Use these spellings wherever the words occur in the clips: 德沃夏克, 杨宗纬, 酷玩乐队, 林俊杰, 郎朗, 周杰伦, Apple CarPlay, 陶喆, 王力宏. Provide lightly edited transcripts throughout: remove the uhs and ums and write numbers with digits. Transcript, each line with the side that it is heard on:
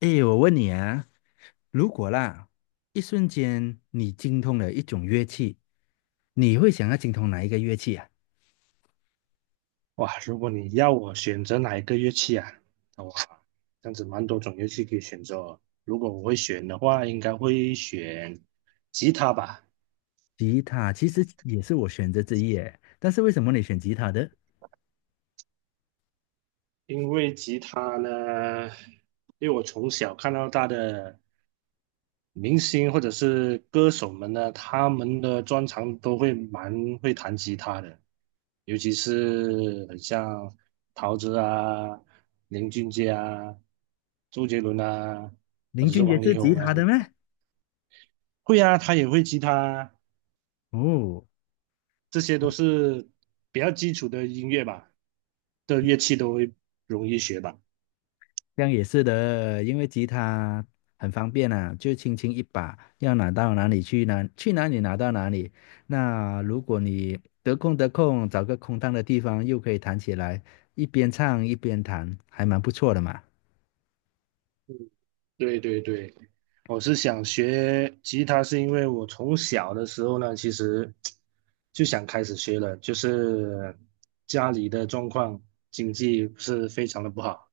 left: 诶，我问你啊，如果啦，一瞬间你精通了一种乐器，你会想要精通哪一个乐器啊？
right: 哇，如果你要我选择哪一个乐器啊？哇，这样子蛮多种乐器可以选择哦。如果我会选的话，应该会选吉他吧，
left: 吉他其实也是我选择之一诶，但是为什么你选吉他的？
right: 因为吉他呢，因为我从小看到大的明星或者是歌手们呢，他们的专长都会蛮会弹吉他的，尤其是很像陶喆啊、林俊杰啊、周杰伦啊，或
left: 林
right: 者是
left: 俊杰
right: 王
left: 是
right: 力
left: 吉
right: 宏啊。
left: 他的吗？
right: 会啊，他也会吉他，
left: 哦，
right: 这些都是比较基础的音乐吧，的乐器都会容易学吧。
left: 这样也是的，因为吉他很方便啊，就轻轻一把，要拿到哪里去哪里拿到哪里。那如果你得空，找个空荡的地方，又可以弹起来，一边唱一边弹，还蛮不错的嘛。
right: 对对对，我是想学吉他，是因为我从小的时候呢，其实就想开始学了，就是家里的状况经济不是非常的不好，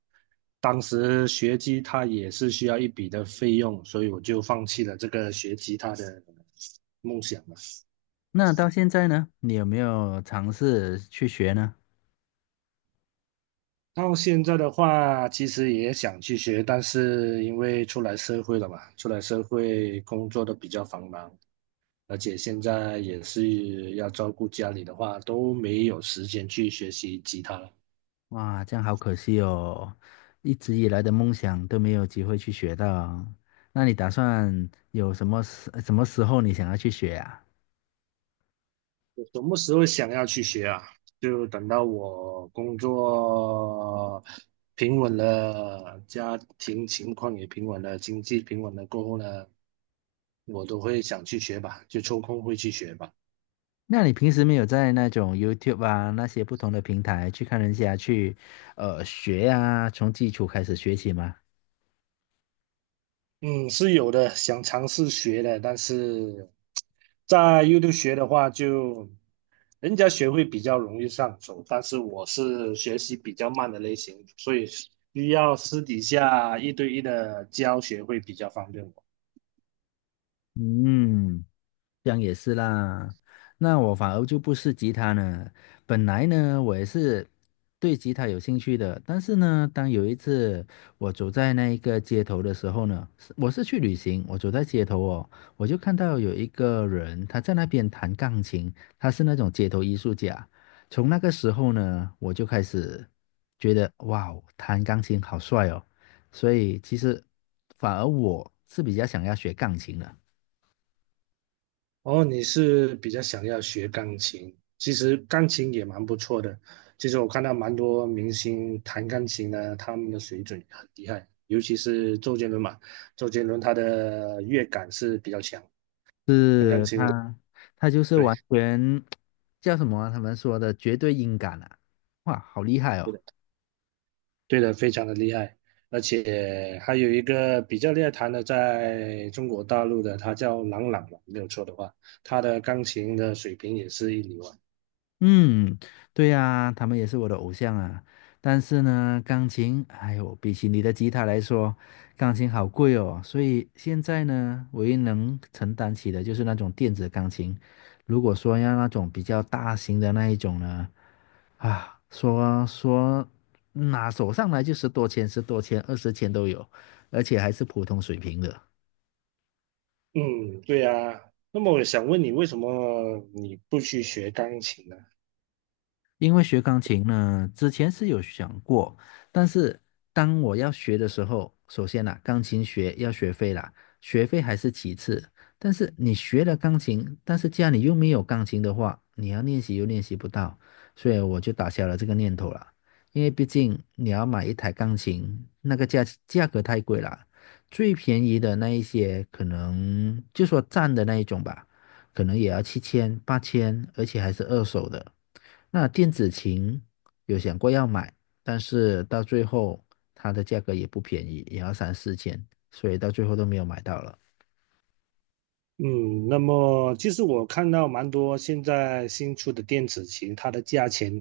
right: 当时学吉他也是需要一笔的费用，所以我就放弃了这个学吉他的梦想了。
left: 那到现在呢，你有没有尝试去学呢？
right: 到现在的话，其实也想去学，但是因为出来社会了嘛，出来社会工作的比较繁忙，而且现在也是要照顾家里的话，都没有时间去学习吉他了。
left: 哇，这样好可惜哦，一直以来的梦想都没有机会去学到。那你打算有什么时候你想要去学啊？
right: 我什么时候想要去学啊？就等到我工作平稳了，家庭情况也平稳了，经济平稳了过后呢，我都会想去学吧，就抽空会去学吧。
left: 那你平时没有在那种 YouTube 啊那些不同的平台去看人家去学啊，从基础开始学起吗？
right: 嗯，是有的，想尝试学的，但是在 YouTube 学的话就，人家学会比较容易上手，但是我是学习比较慢的类型，所以需要私底下一对一的教学会比较方便我。
left: 嗯。这样也是啦，那我反而就不是吉他呢。本来呢，我也是对吉他有兴趣的，但是呢，当有一次我走在那一个街头的时候呢，是我是去旅行，我走在街头哦，我就看到有一个人他在那边弹钢琴，他是那种街头艺术家。从那个时候呢，我就开始觉得哇哦弹钢琴好帅哦，所以其实反而我是比较想要学钢琴的。
right: 哦，你是比较想要学钢琴，其实钢琴也蛮不错的。其实我看到蛮多明星弹钢琴的，他们的水准很厉害，尤其是周杰伦嘛，周杰伦他的乐感是比较强。
left: 是他，他就是
right: 对，
left: 完全叫什么啊他们说的绝对音感啊！哇，好厉害
right: 对
left: 哦！
right: 的，对的，非常的厉害，而且还有一个比较厉害弹的，在中国大陆的，他叫郎朗嘛，没有错的话，他的钢琴的水平也是一流啊。
left: 嗯，对呀，他们也是我的偶像啊。但是呢，钢琴，哎呦，比起你的吉他来说，钢琴好贵哦。所以现在呢，唯一能承担起的就是那种电子钢琴。如果说要那种比较大型的那一种呢，啊，说拿手上来就十多千、十多千、二十千都有，而且还是普通水平的。
right: 嗯，对啊。那么我想问你，为什么你不去学钢琴呢？
left: 因为学钢琴呢，之前是有想过，但是当我要学的时候，首先呢，钢琴学要学费啦，学费还是其次。但是你学了钢琴，但是家里又没有钢琴的话，你要练习又练习不到，所以我就打消了这个念头了。因为毕竟你要买一台钢琴，那个价格太贵了，最便宜的那一些可能就说站的那一种吧。可能也要七千、八千，而且还是二手的。那电子琴有想过要买，但是到最后它的价格也不便宜，也要三四千，所以到最后都没有买到了。
right: 嗯，那么其实我看到蛮多现在新出的电子琴，它的价钱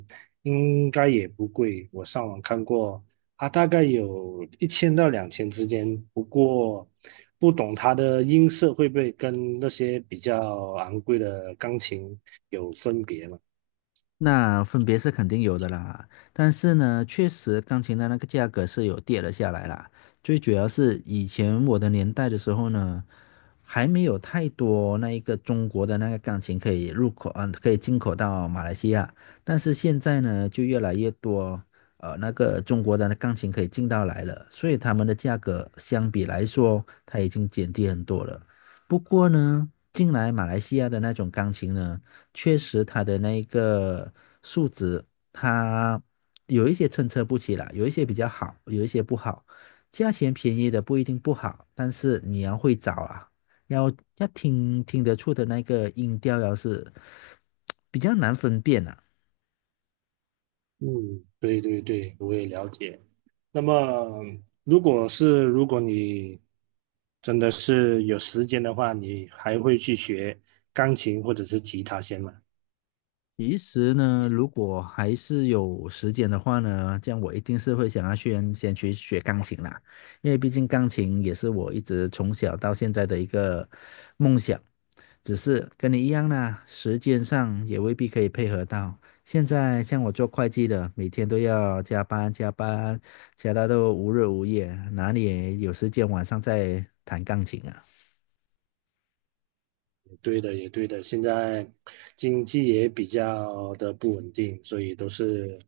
right: 应该也不贵。我上网看过，它大概有1000到2000之间。不过不懂它的音色会不会跟那些比较昂贵的钢琴有分别嘛？
left: 那分别是肯定有的啦，但是呢，确实钢琴的那个价格是有跌了下来啦。最主要是以前我的年代的时候呢，还没有太多那一个中国的那个钢琴可以入口，可以进口到马来西亚。但是现在呢，就越来越多，那个中国的那钢琴可以进到来了，所以他们的价格相比来说，它已经减低很多了。不过呢，进来马来西亚的那种钢琴呢。确实它的那个数值，它有一些参差不齐啦，有一些比较好，有一些不好。价钱便宜的不一定不好，但是你要会找啊，要要听得出的那个音调，要是比较难分辨啊。
right: 嗯，对对对，我也了解。那么，如果你真的是有时间的话，你还会去学钢琴或者是吉他先吗？
left: 其实呢，如果还是有时间的话呢，这样我一定是会想要先去学钢琴啦，因为毕竟钢琴也是我一直从小到现在的一个梦想，只是跟你一样啦，时间上也未必可以配合到。现在像我做会计的，每天都要加班加班，加到都无日无夜，哪里有时间晚上再弹钢琴啊？
right: 对的，也对的。现在经济也比较的不稳定，所以都是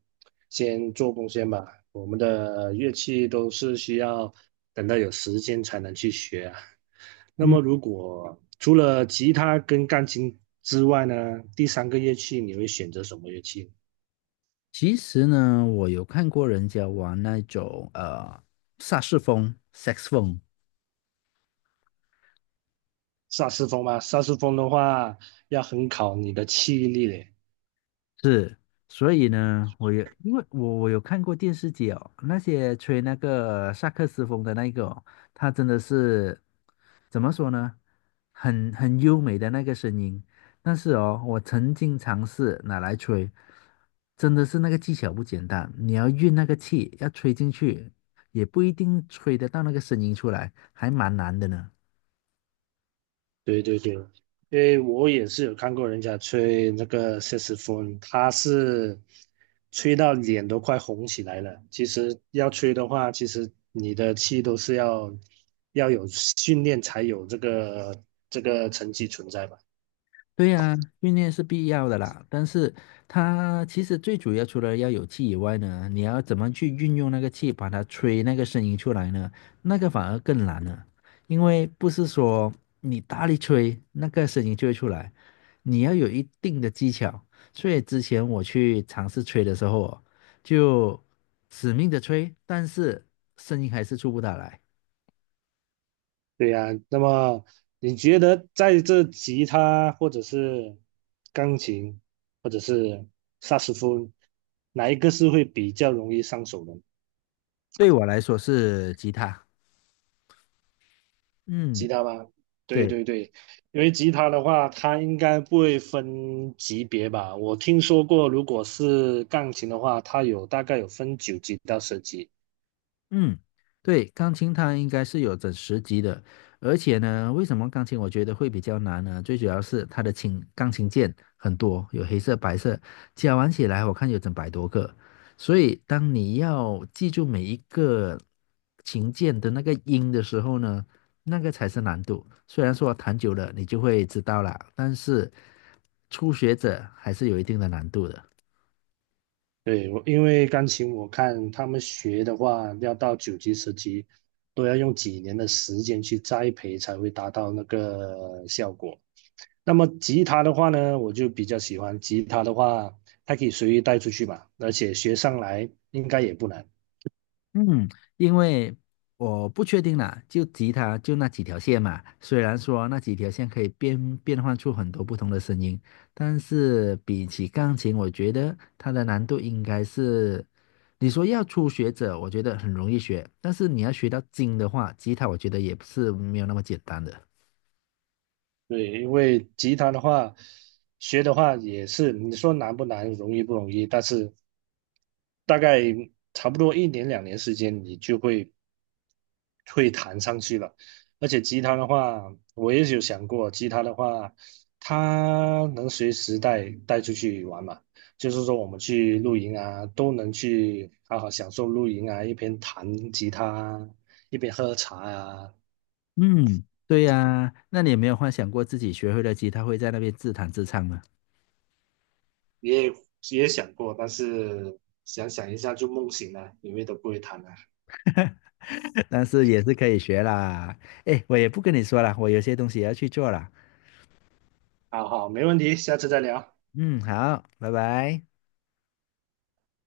right: 先做贡献吧。我们的乐器都是需要等到有时间才能去学啊。那
left: 嗯。
right: 么，如果除了吉他跟钢琴之外呢，第三个乐器你会选择什么乐器？
left: 其实呢，我有看过人家玩那种萨士风 SEX 风
right: 萨斯风吗？萨斯风的话要很考你的气力嘞。
left: 是，所以呢，我有因为我有看过电视剧哦，那些吹那个萨克斯风的那个哦，他真的是怎么说呢，很优美的那个声音，但是哦，我曾经尝试拿来吹，真的是那个技巧不简单，你要运那个气，要吹进去，也不一定吹得到那个声音出来，还蛮难的呢。
right: 对对对，因为我也是有看过人家吹那个萨克斯风，他是吹到脸都快红起来了。其实要吹的话，其实你的气都是要有训练才有这个成绩存在吧？
left: 对呀，训练是必要的啦，但是它其实最主要除了要有气以外呢，你要怎么去运用那个气，把它吹那个声音出来呢？那个反而更难了，因为不是说你大力吹那个声音就会出来，你要有一定的技巧。所以之前我去尝试吹的时候哦就死命的吹，但是声音还是出不大来。
right: 对呀、那么你觉得在这吉他或者是钢琴或者是萨克斯风，哪一个是会比较容易上手的？
left: 对我来说是吉他，
right: 吉
left: 嗯。
right: 他吗？对
left: 对。
right: 对对，因为吉他的话，它应该不会分级别吧？我听说过，如果是钢琴的话，它有大概有分9级到10级。
left: 嗯，对，钢琴它应该是有整十级的，而且呢，为什么钢琴我觉得会比较难呢？最主要是它的钢琴键很多，有黑色、白色，加完起来我看有整百多个，所以当你要记住每一个琴键的那个音的时候呢，那个才是难度。虽然说弹久了你就会知道啦，但是初学者还是有一定的难度的。
right: 对，我因为钢琴我看他们学的话，要到9级、10级，都要用几年的时间去栽培才会达到那个效果。那么吉他的话呢，我就比较喜欢吉他的话，它可以随意带出去嘛，而且学上来应该也不难。
left: 嗯，因为我不确定啦，就吉他就那几条线嘛。虽然说那几条线可以变换出很多不同的声音，但是比起钢琴，我觉得它的难度应该是，你说要初学者，我觉得很容易学，但是你要学到精的话，吉他我觉得也不是没有那么简单的。
right: 对，因为吉他的话，学的话也是，你说难不难，容易不容易，但是大概差不多1年2年时间，你就会弹上去了。而且吉他的话，我也有想过，吉他的话，它能随时带出去玩嘛，就是说我们去露营啊，都能去好好享受露营啊，一边弹吉他啊，一边喝茶啊。
left: 嗯，对呀，那你有没有幻想过自己学会了吉他会在那边自弹自唱呢？
right: 也也想过，但是想一下就梦醒了，因为都不会弹了。
left: 但是也是可以学啦。哎，我也不跟你说了，我有些东西也要去做了。
right: 好好，没问题，下次再聊。
left: 嗯，好，拜拜。